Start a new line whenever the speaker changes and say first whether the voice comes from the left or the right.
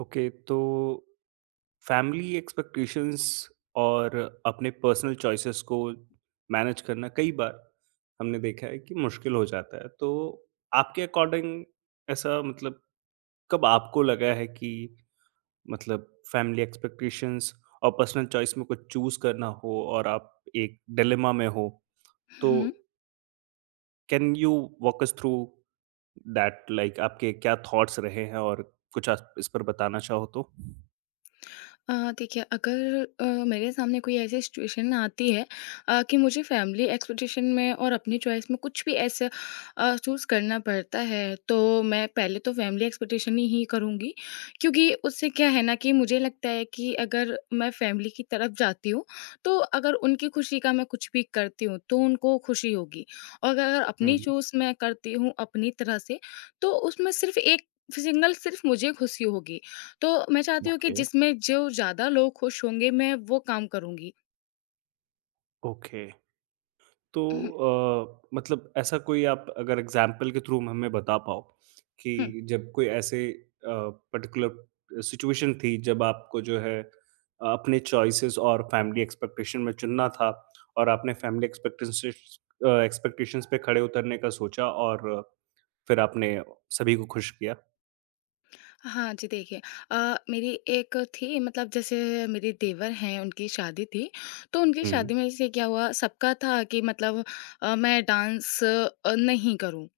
right: Okay, तो family expectations और अपने पर्सनल चॉइसेस को मैनेज करना कई बार हमने देखा है कि मुश्किल हो जाता है। तो आपके अकॉर्डिंग ऐसा, मतलब, कब आपको लगा है कि, मतलब, फैमिली एक्सपेक्टेशंस और पर्सनल चॉइस में कुछ चूज करना हो और आप एक डिलेमा में हो, तो
left: हुँ।
right: Can you walk us through that, like, आपके क्या थॉट्स रहे हैं और कुछ आप इस पर बताना चाहो तो।
left: अ, देखिए अगर मेरे सामने कोई ऐसी सिचुएशन आती है, कि मुझे फैमिली एक्सपेक्टेशन में और अपनी चॉइस में कुछ भी ऐसा चूज़ करना पड़ता है, तो मैं पहले तो फैमिली एक्सपेक्टेशन ही करूँगी। क्योंकि उससे क्या है ना कि मुझे लगता है कि अगर मैं फैमिली की तरफ जाती हूँ, तो अगर उनकी खुशी का मैं कुछ भी करती हूँ, तो उनको खुशी होगी। और अगर अपनी
right: हम्म।
left: चॉइस मैं करती हूँ अपनी तरह से, तो उसमें सिर्फ़ एक सिंगल सिर्फ़ मुझे खुशी होगी। तो मैं चाहती हूँ कि
right: ओके,
left: जिसमें जो ज़्यादा लोग खुश होंगे, मैं वो काम करूँगी।
right: ओके। तो
left: हुँ,
right: मतलब ऐसा कोई आप अगर एग्ज़ाम्पल के थ्रू हमें बता पाओ कि
left: हुँ।
right: जब कोई ऐसे पर्टिकुलर सिचुएशन थी जब आपको जो है, अपने चॉइसेस और फैमिली एक्सपेक्टेशन में चुनना था और आपने फैमिली एक्सपेक्टेशंस पे खड़े उतरने का सोचा और फिर आपने सभी को खुश किया।
left: हाँ जी, देखिए मेरी एक थी मतलब जैसे मेरे देवर हैं, उनकी शादी थी, तो उनकी
right: हुँ,
left: शादी में जैसे क्या हुआ सबका था कि मतलब मैं डांस नहीं करूँ।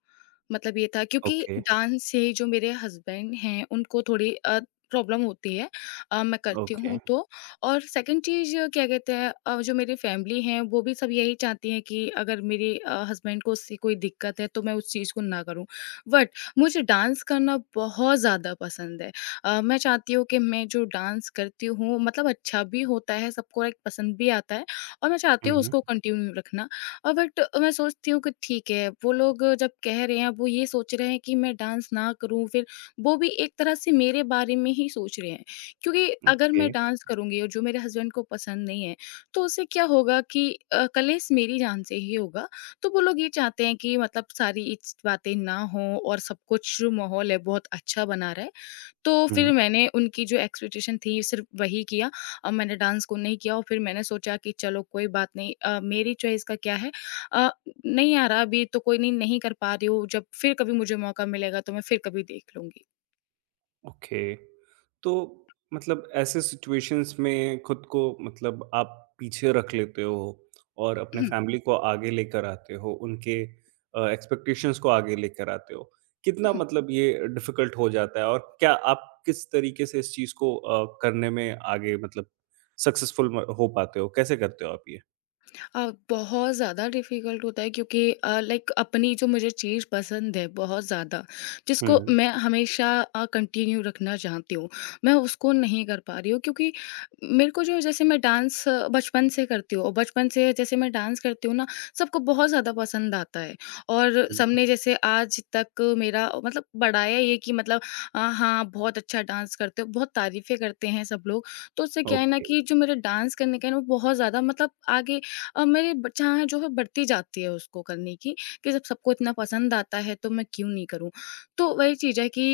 left: मतलब ये था क्योंकि
right: ओके,
left: डांस से जो मेरे हस्बैंड हैं उनको थोड़ी प्रॉब्लम होती है मैं करती
right: ओके।
left: हूँ तो और सेकंड चीज़ क्या कहते हैं, जो मेरी फैमिली है वो भी सब यही चाहती हैं कि अगर मेरे हस्बैंड को उससे कोई दिक्कत है तो मैं उस चीज़ को ना करूँ, बट मुझे डांस करना बहुत ज़्यादा पसंद है। मैं चाहती हूँ कि मैं जो डांस करती हूँ मतलब अच्छा भी होता है सबको, एक पसंद भी आता है और मैं चाहती हूँ
right: हुँ,
left: उसको कंटिन्यू रखना। बट मैं सोचती हूँ कि ठीक है, वो लोग जब कह रहे हैं, अब वो ये सोच रहे हैं कि मैं डांस ना करूँ, फिर वो भी एक तरह से मेरे बारे में ही सोच रहे हैं। क्योंकि अगर
right: ओके,
left: मैं डांस करूँगी और जो मेरे हस्बैंड को पसंद नहीं है, तो उससे क्या होगा कि कलेश मेरी जान से ही होगा। तो वो लोग ये चाहते हैं कि मतलब सारी इस बातें ना हों और सब कुछ जो माहौल है, बहुत अच्छा बना रहे। तो
right: हुँ।
left: फिर मैंने उनकी जो एक्सपेक्टेशन थी सिर्फ़ वही किया। मैंने डांस को नहीं किया और फिर मैंने सोचा कि चलो कोई बात नहीं, मेरी चॉइस का क्या है, अ, नहीं आ रहा अभी तो कोई नहीं, नहीं कर पा रही हूँ, जब फिर कभी मुझे मौका मिलेगा तो मैं फिर कभी देख लूँगी।
right: ओके। तो मतलब ऐसे सिचुएशंस में खुद को, मतलब, आप पीछे रख लेते हो और अपने फैमिली को आगे लेकर आते हो, उनके एक्सपेक्टेशंस को आगे लेकर आते हो। कितना, मतलब, ये डिफ़िकल्ट हो जाता है और क्या आप किस तरीके से इस चीज़ को करने में आगे, मतलब, सक्सेसफुल म हो पाते हो? कैसे करते हो आप ये?
left: अ, बहुत ज़्यादा डिफ़िकल्ट होता है क्योंकि लाइक अपनी जो मुझे चीज़ पसंद है बहुत ज़्यादा, जिसको
right: हुँ,
left: मैं हमेशा कंटिन्यू रखना चाहती हूँ, मैं उसको नहीं कर पा रही हूँ क्योंकि मेरे को जो जैसे मैं डांस बचपन से करती हूँ और बचपन से जैसे मैं डांस करती हूँ ना, सबको बहुत ज़्यादा पसंद आता है और
right: हुँ,
left: सबने जैसे आज तक मेरा मतलब बढ़ाया ये कि मतलब हाँ, बहुत अच्छा डांस करते हो, बहुत तारीफ़ें करते हैं सब लोग। तो उससे क्या है ना
right: ओके।
left: कि जो मेरा डांस करने का है ना वो बहुत ज़्यादा मतलब आगे मेरी ब चाह जो है बढ़ती जाती है उसको करने की, कि जब सबको इतना पसंद आता है तो मैं क्यों नहीं करूँ? तो वही चीज़ है कि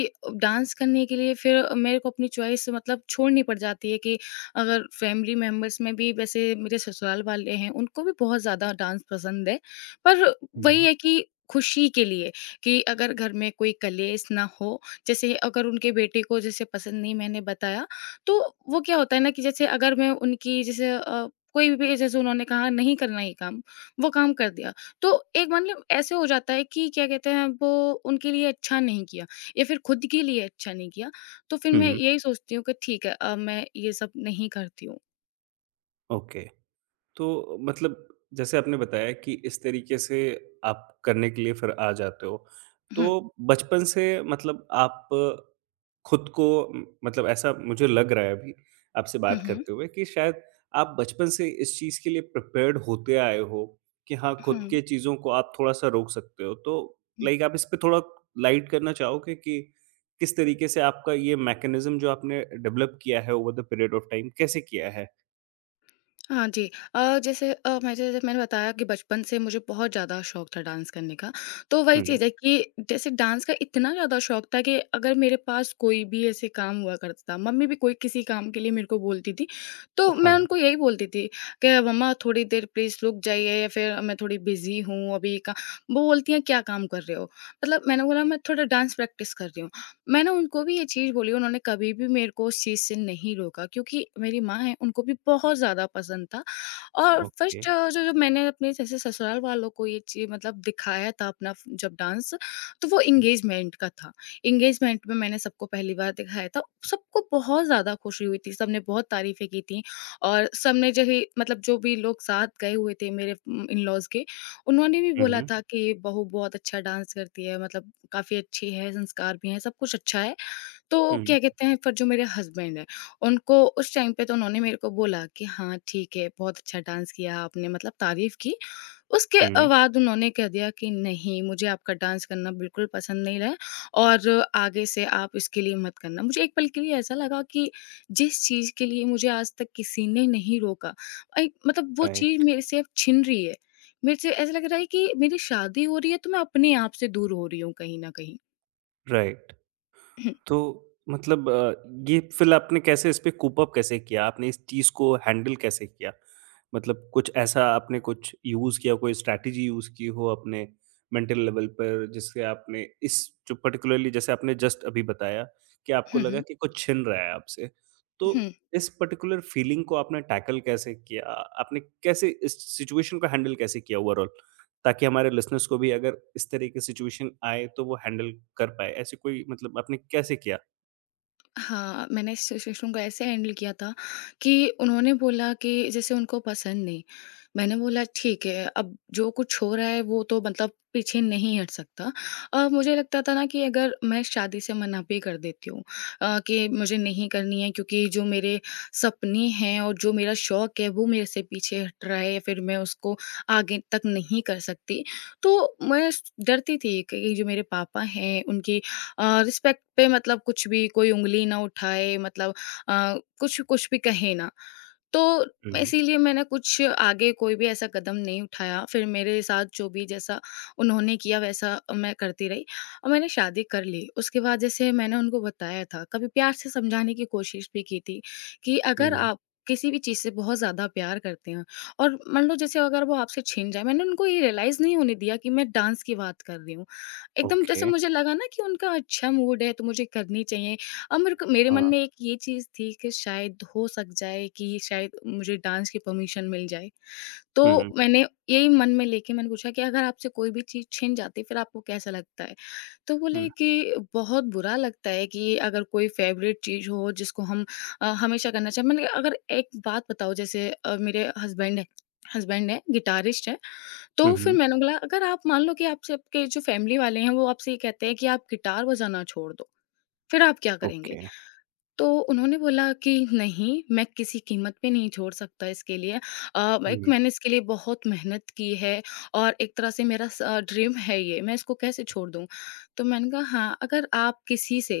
left: डांस करने के लिए फिर मेरे को अपनी चॉइस मतलब छोड़नी पड़ जाती है कि अगर फैमिली मेंबर्स में भी वैसे मेरे ससुराल वाले हैं, उनको भी बहुत ज़्यादा डांस पसंद है। पर वही
right: हुँ,
left: है कि खुशी के लिए कि अगर घर में कोई कलेश ना हो, जैसे अगर उनके बेटे को जैसे पसंद नहीं मैंने बताया, तो वो क्या होता है ना कि जैसे अगर मैं उनकी जैसे कोई भी जैसे उन्होंने कहा नहीं करना ये काम, वो काम कर दिया। तो एक मतलब ऐसे हो जाता है कि क्या कहते हैं वो उनके लिए अच्छा नहीं किया या फिर खुद के लिए अच्छा नहीं किया। तो फिर मैं
right: हुँ,
left: यही सोचती हूँ कि ठीक है, अब मैं ये सब नहीं करती हूँ।
right: ओके। तो मतलब जैसे आपने बताया कि इस तरीके से आप करने के लिए फिर आ जाते हो।
left: हुँ।
right: तो बचपन से, मतलब, आप खुद को म मतलब ऐसा मुझे लग रहा है अभी आपसे
left: हुँ,
right: बात
left: हुँ।
right: करते हुए कि शायद आप बचपन से इस चीज़ के लिए प्रिपेयर्ड होते आए हो कि हाँ, खुद
left: हुँ।
right: के चीज़ों को आप थोड़ा-सा रोक सकते हो। तो, लाइक, आप इस पे थोड़ा लाइट करना चाहोगे कि किस तरीके से आपका ये मैकेनिज़्म जो आपने डेवलप किया है over the period of time कैसे किया है?
left: हाँ जी। जैसे मैं जैसे मैंने बताया कि बचपन से मुझे बहुत ज़्यादा शौक था डांस करने का। तो वही
right: हुँ,
left: चीज़ है कि जैसे डांस का इतना ज़्यादा शौक था कि अगर मेरे पास कोई भी ऐसे काम हुआ करता था, मम्मी भी कोई किसी काम के लिए मेरे को बोलती थी, तो मैं
right: हाँ,
left: उनको यही बोलती थी कि मम्मा थोड़ी देर प्लीज़ रुक जाइए या फिर मैं थोड़ी बिज़ी हूँ अभी का, वो बोलती हैं, "क्या काम कर रहे हो?" मतलब मैंने बोला, "मैं थोड़ा डांस प्रैक्टिस कर रही हूँ।" मैंने उनको भी ये चीज़ बोली, उन्होंने कभी भी मेरे को उस चीज़ से नहीं रोका क्योंकि मेरी माँ हैं, उनको भी बहुत ज़्यादा पसंद था। और
right: ओके।
left: फर्स्ट जो जो मैंने अपने जैसे ससुराल वालों को ये चीज़ मतलब दिखाया था अपना फ जब डांस, तो वो
right: हुँ,
left: एंगेजमेंट का था। एंगेजमेंट में मैंने सबको पहली बार दिखाया था। सबको बहुत ज़्यादा खुशी हुई थी, सबने बहुत तारीफ़ें की थी और सबने जो ही मतलब जो भी लोग साथ गए हुए थे मेरे इन-लॉज़ के, उन्होंने भी बोला
right: हुँ,
left: था कि, "बहू बहुत अच्छा डांस करती है, मतलब काफ़ी अच्छी है, संस्कार भी हैं, सब कुछ अच्छा है।" तो
right: हुँ,
left: क्या कहते हैं फिर जो मेरे हस्बैंड हैं, उनको उस टाइम पे तो उन्होंने मेरे को बोला कि हाँ, ठीक है, बहुत अच्छा डांस किया आपने मतलब तारीफ़ की। उसके
right: हुँ,
left: बाद उन्होंने कह दिया कि नहीं, मुझे आपका डांस करना बिल्कुल पसंद नहीं रहा है और आगे से आप इसके लिए मत करना। मुझे एक पल के लिए ऐसा लगा कि जिस चीज़ के लिए मुझे आज तक किसी ने नहीं रोका, अई मतलब वो चीज़
right: राइट,
left: मेरे से अब छिन रही है। मेरे से ऐसा लग रहा है कि मेरी शादी हो रही है तो मैं अपने आप से दूर हो रही हूँ कहीं न कहीं।
right: राइट। तो मतलब, ये फ़िर आपने कैसे इस पे कूप अप कैसे किया? आपने इस चीज़ को हैंडल कैसे किया? मतलब कुछ ऐसा आपने कुछ यूज़ किया, कोई स्ट्रैटेजी यूज़ की हो अपने मेंटल लेवल पर जिससे आपने इस जो पर्टिकुलरली जैसे आपने जस्ट अभी बताया कि आपको
left: हुँ, हुँ,
right: लगा
left: हुँ।
right: कि कुछ छिन रहा है आपसे, तो
left: हुँ।
right: इस पर्टिकुलर फीलिंग को आपने टैकल कैसे किया? आपने कैसे इस सिचुएशन को हैंडल कैसे किया ओवरऑल? ताकि हमारे लिसनर्स को भी अगर इस तरह की सिचुएशन आए तो वो हैंडल कर पाएँ, ऐसे कोई मतलब आपने कैसे किया?
left: हाँ, मैंने इस सिचुएशन को ऐसे हैंडल किया था कि उन्होंने बोला कि जैसे उनको पसंद नहीं। मैंने बोला ठीक है, अब जो कुछ हो रहा है वो तो मतलब पीछे नहीं हट सकता। मुझे लगता था ना कि अगर मैं शादी से मना भी कर देती हूँ, कि मुझे नहीं करनी है क्योंकि जो मेरे सपने हैं और जो मेरा शौक है वो मेरे से पीछे हट रहा है या फिर मैं उसको आगे तक नहीं कर सकती। तो मैं डरती थी कि जो मेरे पापा हैं उनकी रिस्पेक्ट पे मतलब कुछ भी कोई उँगली ना उठाए, मतलब कुछ कुछ भी कहे ना। तो
right: हुँ,
left: इसीलिए मैंने कुछ आगे कोई भी ऐसा कदम नहीं उठाया, फिर मेरे साथ जो भी जैसा उन्होंने किया वैसा मैं करती रही और मैंने शादी कर ली। उसके बाद जैसे मैंने उनको बताया था, कभी प्यार से समझाने की कोशिश भी की थी कि अगर
right: हुँ,
left: आप किसी भी चीज़ से बहुत ज़्यादा प्यार करते हैं और मान लो जैसे अगर वो आपसे छिन जाए, मैंने उनको ये रियलाइज़ नहीं होने दिया कि मैं डांस की बात कर रही हूँ। एकदम जैसे
right: ओके,
left: मुझे लगा ना कि उनका अच्छा मूड है तो मुझे करनी चाहिए, अब मेरे को मेरे मन
right: हाँ,
left: में एक ये चीज़ थी कि शायद हो सक जाए कि शायद मुझे डांस की परमिशन मिल जाए। तो
right: हुँ,
left: मैंने यही मन में लेके मैंने पूछा कि अगर आपसे कोई भी चीज़ छिन जाती है, फिर आपको कैसा लगता है? तो
right: हुँ,
left: बोले कि बहुत बुरा लगता है कि अगर कोई फ़ेवरेट चीज़ हो जिसको हम हमेशा करना चाहें, मैंने कहा अगर एक बात बताओ जैसे मेरे हस्बैंड हैं, गिटारिस्ट हैं।
right: हुँ,
left: तो फिर
right: हुँ,
left: मैंने बोला अगर आप मान लो कि आपसे आपके जो फ़ैमिली वाले हैं वो आपसे ये कहते हैं कि आप गिटार बजाना छोड़ दो, फिर आप क्या करेंगे?
right: ओके,
left: तो उन्होंने बोला कि नहीं, मैं किसी कीमत पे नहीं छोड़ सकता इसके लिए। अ, एक
right: हुँ,
left: मैंने इसके लिए बहुत मेहनत की है और एक तरह से मेरा स ड्रीम है ये, मैं इसको कैसे छोड़ दूँ? तो मैंने कहा हाँ, अगर आप किसी से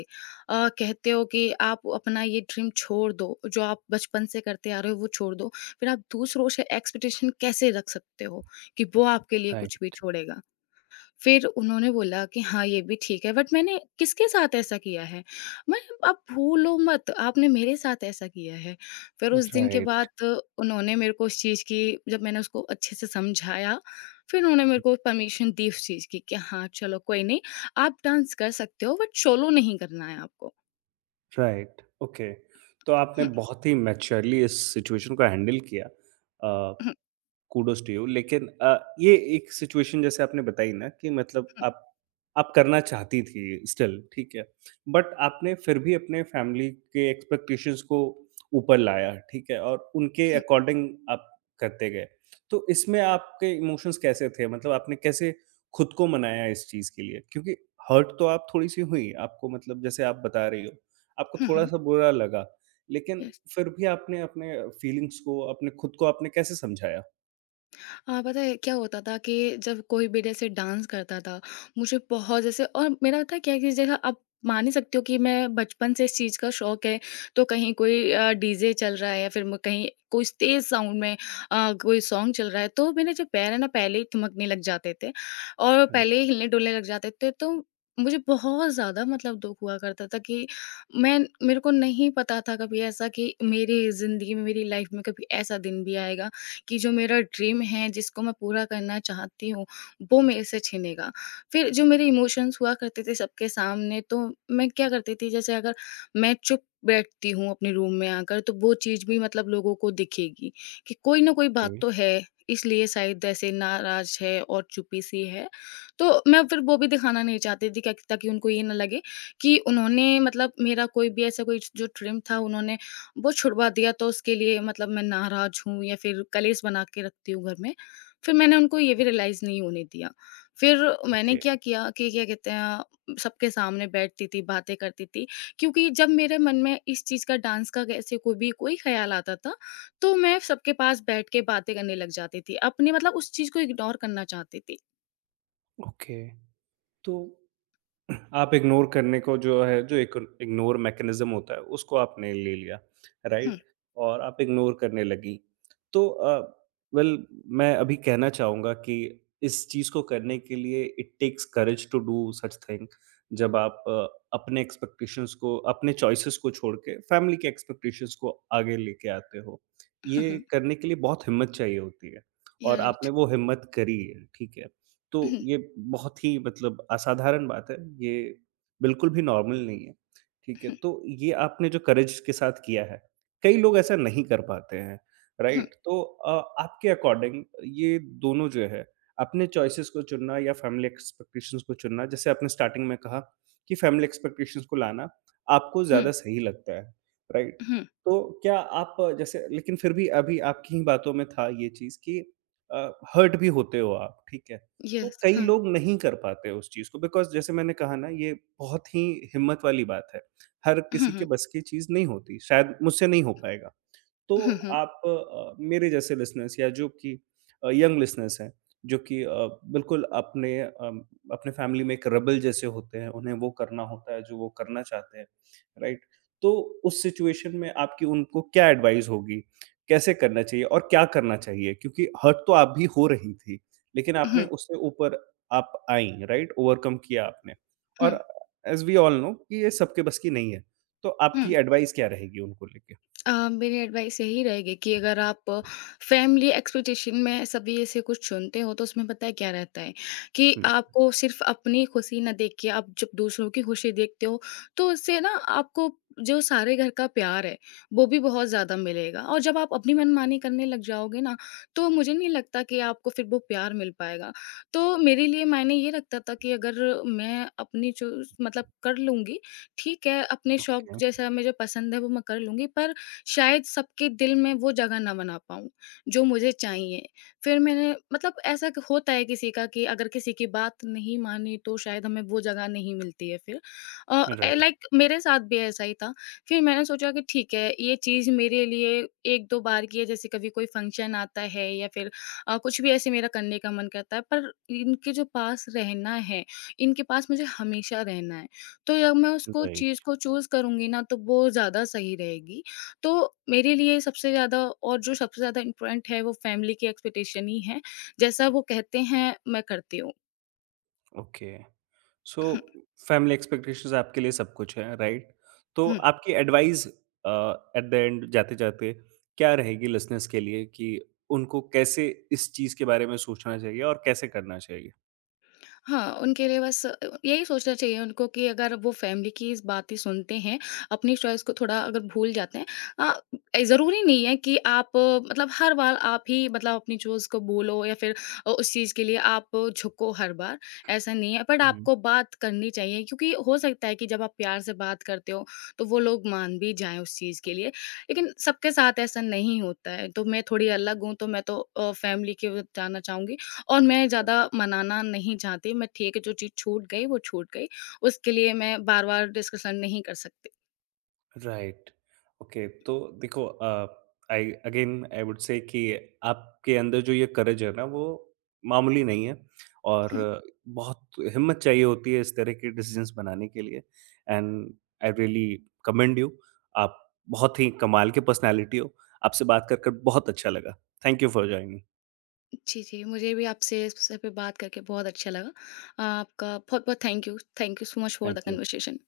left: कहते हो कि आप अपना ये ड्रीम छोड़ दो, जो आप बचपन से करते आ रहे हो वो छोड़ दो, फिर आप दूसरों से एक्सपेक्टेशन कैसे रख सकते हो कि वो आपके लिए कुछ
right: राइट।
left: भी छोड़ेगा? फिर उन्होंने बोला कि हाँ, ये भी ठीक है, बट मैंने किसके साथ ऐसा किया है? मैं आप भूलो मत, आपने मेरे साथ ऐसा किया है। फिर उस दिन के
right: राइट,
left: बाद उन्होंने मेरे को उस चीज़ की, जब मैंने उसको अच्छे से समझाया, फिर उन्होंने मेरे को परमिशन दी उस चीज़ की कि हाँ, चलो कोई नहीं, आप डांस कर सकते हो बट सोलो नहीं करना है आपको।
right: Right, okay. तो आपने
left: हुँ,
right: बहुत ही मैच्योरली इस सिचुएशन को हैंडल किया। अ
left: हुँ,
right: कूडोज़ टू यू, लेकिन ये एक सिचुएशन जैसे आपने बताई ना कि मतलब आप करना चाहती थी, स्टिल ठीक है। बट आपने फिर भी अपने फैमिली के एक्सपेक्टेशंस को ऊपर लाया, ठीक है? और उनके
left: हुँ,
right: अकॉर्डिंग आप करते गए। तो इसमें आपके इमोशंस कैसे थे? मतलब आपने कैसे खुद को मनाया इस चीज़ के लिए? क्योंकि हर्ट तो आप थोड़ी-सी हुई, आपको, मतलब, जैसे आप बता रही हो, आपको
left: हुँ, हुँ,
right: थोड़ा-सा बुरा लगा। लेकिन
left: यस।
right: फिर भी आपने अपने फीलिंग्स को, अपने खुद को आपने कैसे समझाया?
left: हाँ, पता है क्या होता था कि जब कोई भी जैसे डांस करता था, मुझे बहुत जैसे, और मेरा पता है क्या है कि जैसे आप मान ही सकते हो कि मैं बचपन से इस चीज़ का शौक है। तो कहीं कोई डीजे चल रहा है या फिर म कहीं कुछ तेज़ साउंड में कोई सॉन्ग चल रहा है, तो मेरे जो पैर हैं ना पहले ही थमकने लग जाते थे और पहले ही हिलने-डुलने लग जाते थे। तो मुझे बहुत ज़्यादा मतलब दुःख हुआ करता था कि मैं मेरे को नहीं पता था कभी ऐसा, कि मेरी ज़िंदगी में, मेरी लाइफ़ में कभी ऐसा दिन भी आएगा कि जो मेरा ड्रीम है, जिसको मैं पूरा करना चाहती हूँ, वो मेरे से छिनेगा। फिर जो मेरे इमोशंस हुआ करते थे सबके सामने, तो मैं क्या करती थी, जैसे अगर मैं चुप बैठती हूँ अपने रूम में आकर, तो वो चीज़ भी मतलब लोगों को दिखेगी कि कोई ना कोई
right: ओके,
left: बात तो है, इसलिए शायद ऐसे नाराज़ है और चुपी सी है। तो मैं फिर वो भी दिखाना नहीं चाहती थी क्या, ताकि उनको ये ना लगे कि उन्होंने मतलब मेरा कोई भी ऐसा, कोई जो ड्रीम था, उन्होंने वो छुड़वा दिया, तो उसके लिए मतलब मैं नाराज़ हूँ या फिर कलेश बना के रखती हूँ घर में। फिर मैंने उनको ये भी रियलाइज़ नहीं होने दिया। फिर मैंने
right: ओके,
left: क्या किया कि क्या कहते हैं, सबके सामने बैठती थी, बातें करती थी, क्योंकि जब मेरे मन में इस चीज़ का, डांस का, ऐसे कोई भी कोई ख़्याल आता था, तो मैं सबके पास बैठ के बातें करने लग जाती थी। अपने मतलब उस चीज़ को इग्नोर करना चाहती थी।
right: ओके। तो आप इग्नोर करने को जो है, जो एक इग्नोर मैकेनिज़्म होता है उसको आपने ले लिया,
left: हुँ,
right: राइट? और आप इग्नोर करने लगी। तो वेल, मैं अभी कहना चाहूँगा कि इस चीज़ को करने के लिए it takes courage to do such thing, जब आप अपने एक्सपेक्टेशंस को, अपने चॉइसेस को छोड़ के फैमिली के एक्सपेक्टेशंस को आगे लेके आते हो।
left: हुँ,
right: ये
left: हुँ।
right: करने के लिए बहुत हिम्मत चाहिए होती है
left: यू आर
right: और आपने
left: राइट।
right: वो हिम्मत करी है, ठीक है। तो
left: हुँ,
right: ये बहुत ही, मतलब, असाधारण बात है, ये बिल्कुल भी नॉर्मल नहीं है, ठीक है? तो ये आपने जो करेज के साथ किया है, कई लोग ऐसा नहीं कर पाते हैं,
left: हुँ,
right: राइट? तो आपके अकॉर्डिंग ये दोनों जो है, अपने चॉइसेस को चुनना या फैमिली एक्सपेक्टेशंस को चुनना, जैसे आपने स्टार्टिंग में कहा कि फैमिली एक्सपेक्टेशंस को लाना आपको
left: हुँ,
right: ज़्यादा सही लगता है, राइट?
left: हुँ, हुँ।
right: तो क्या आप, जैसे, लेकिन फिर भी अभी आपकी ही बातों में था ये चीज़ कि हर्ट भी होते हो आप, ठीक है? तो
left: येस,
right: कई
left: हाँ।
right: लोग नहीं कर पाते उस चीज़ को बिकॉज़ जैसे मैंने कहा ना ये बहुत ही हिम्मत वाली बात है। हर
left: हुँ,
right: किसी के
left: हुँ,
right: बस की चीज़ नहीं होती, शायद मुझसे नहीं हो पाएगा। तो
left: हुँ, हुँ,
right: आप, मेरे जैसे लिसनर्स या जो कि यंग लिसनर्स हैं, जो कि बिल्कुल अपने, अपने फैमिली में एक रेबेल जैसे होते हैं, उन्हें वो करना होता है जो वो करना चाहते हैं, राइट? तो उस सिचुएशन में आपकी उनको क्या एडवाइस होगी? कैसे करना चाहिए और क्या करना चाहिए? क्योंकि हर्ट तो आप भी हो रही थी, लेकिन आपने
left: हुँ,
right: उससे ऊपर आप आईं, राइट? ओवरकम किया आपने,
left: हुँ,
right: और एज़ वी ऑल नो कि ये सबके बस की नहीं है। तो आपकी
left: हुँ।
right: एडवाइस क्या रहेगी उनको लेके?
left: मेरी एडवाइस यही रहेगी कि अगर आप फैमिली एक्सपेक्टेशन में सभी ऐसे कुछ चुनते हो, तो उसमें पता है क्या रहता है कि आपको सिर्फ अपनी खुशी ना देख के आप जब दूसरों की खुशी देखते हो, तो उससे ना, आपको जो सारे घर का प्यार है वो भी बहुत ज्यादा मिलेगा। और जब आप अपनी मनमानी करने लग जाओगे ना, तो मुझे नहीं लगता कि आपको फिर वो प्यार मिल पाएगा। तो मेरे लिए मैंने ये रखता था कि अगर मैं अपनी जो मतलब कर लूंगी, ठीक है, अपने शौक
right: हुँ।
left: जैसा मुझे पसंद है वो मैं कर लूंगी, पर शायद सबके दिल में वो जगह ना बना पाऊँ, जो मुझे चाहिए। फिर मैंने मतलब ऐसा क होता है किसी का, कि अगर किसी की बात नहीं मानी, तो शायद हमें वो जगह नहीं मिलती है फिर। ए
right: राइट,
left: लाइक मेरे साथ भी ऐसा ही था। फिर मैंने सोचा कि ठीक है, ये चीज़ मेरे लिए 1-2 बार की है, जैसे कभी कोई फंक्शन आता है या फिर कुछ भी ऐसे मेरा करने का मन करता है, पर इनके जो पास रहना है, इनके पास मुझे हमेशा रहना है। तो जब मैं उसको चीज़
right: राइट,
left: को चूज़ करूँगी ना, तो वो ज़्यादा सही रहेगी। तो मेरे लिए सबसे ज़्यादा, और जो सबसे ज़्यादा इम्पोर्टेंट है, वो फैमिली की एक्सपेक्टेशन ही है। जैसा वो कहते हैं मैं करती हूँ।
right: ओके। सो
left: हुँ,
right: फैमिली एक्सपेक्टेशंस आपके लिए सब कुछ है, राइट? तो
left: हुँ।
right: आपकी एडवाइस, अ, एट द एंड जाते-जाते, क्या रहेगी लिसनर्स के लिए कि उनको कैसे इस चीज़ के बारे में सोचना चाहिए और कैसे करना चाहिए?
left: हाँ, उनके लिए बस यही सोचना चाहिए उनको कि अगर वो फैमिली की इस बात ही सुनते हैं, अपनी चॉइस को थोड़ा अगर भूल जाते हैं, अ, ज़रूरी नहीं है कि आप मतलब हर बार आप ही मतलब अपनी चॉइस को बोलो या फिर उस चीज़ के लिए आप झुको हर बार, ऐसा नहीं है। बट
right: हुँ।
left: आपको बात करनी चाहिए, क्योंकि हो सकता है कि जब आप प्यार से बात करते हो, तो वो लोग मान भी जाएँ उस चीज़ के लिए। लेकिन सबके साथ ऐसा नहीं होता है, तो मैं थोड़ी अलग हूँ, तो मैं तो फैमिली की ओर जाना चाहूँगी। और मैं ज़्यादा मनाना नहीं चाहती, मैं ठीक है जो चीज़ छूट गई वो छूट गई, उसके लिए मैं बार-बार डिस्कशन नहीं कर सकती।
right: राइट। ओके, तो देखो, I again, I would say कि आपके अंदर जो ये करेज है ना, वो मामूली नहीं है और
left: हुँ,
right: बहुत हिम्मत चाहिए होती है इस तरह के डिसीजंस बनाने के लिए, and I really commend you. आप बहुत ही कमाल की पर्सनैलिटी हो। आपसे बात कर बहुत अच्छा लगा। Thank you for joining.
left: जी, जी, मुझे भी आपसे इस विषय पे बात करके बहुत अच्छा लगा। आपका बहुत-बहुत thank you. Thank you so much for the
right: thank you.
left: Conversation.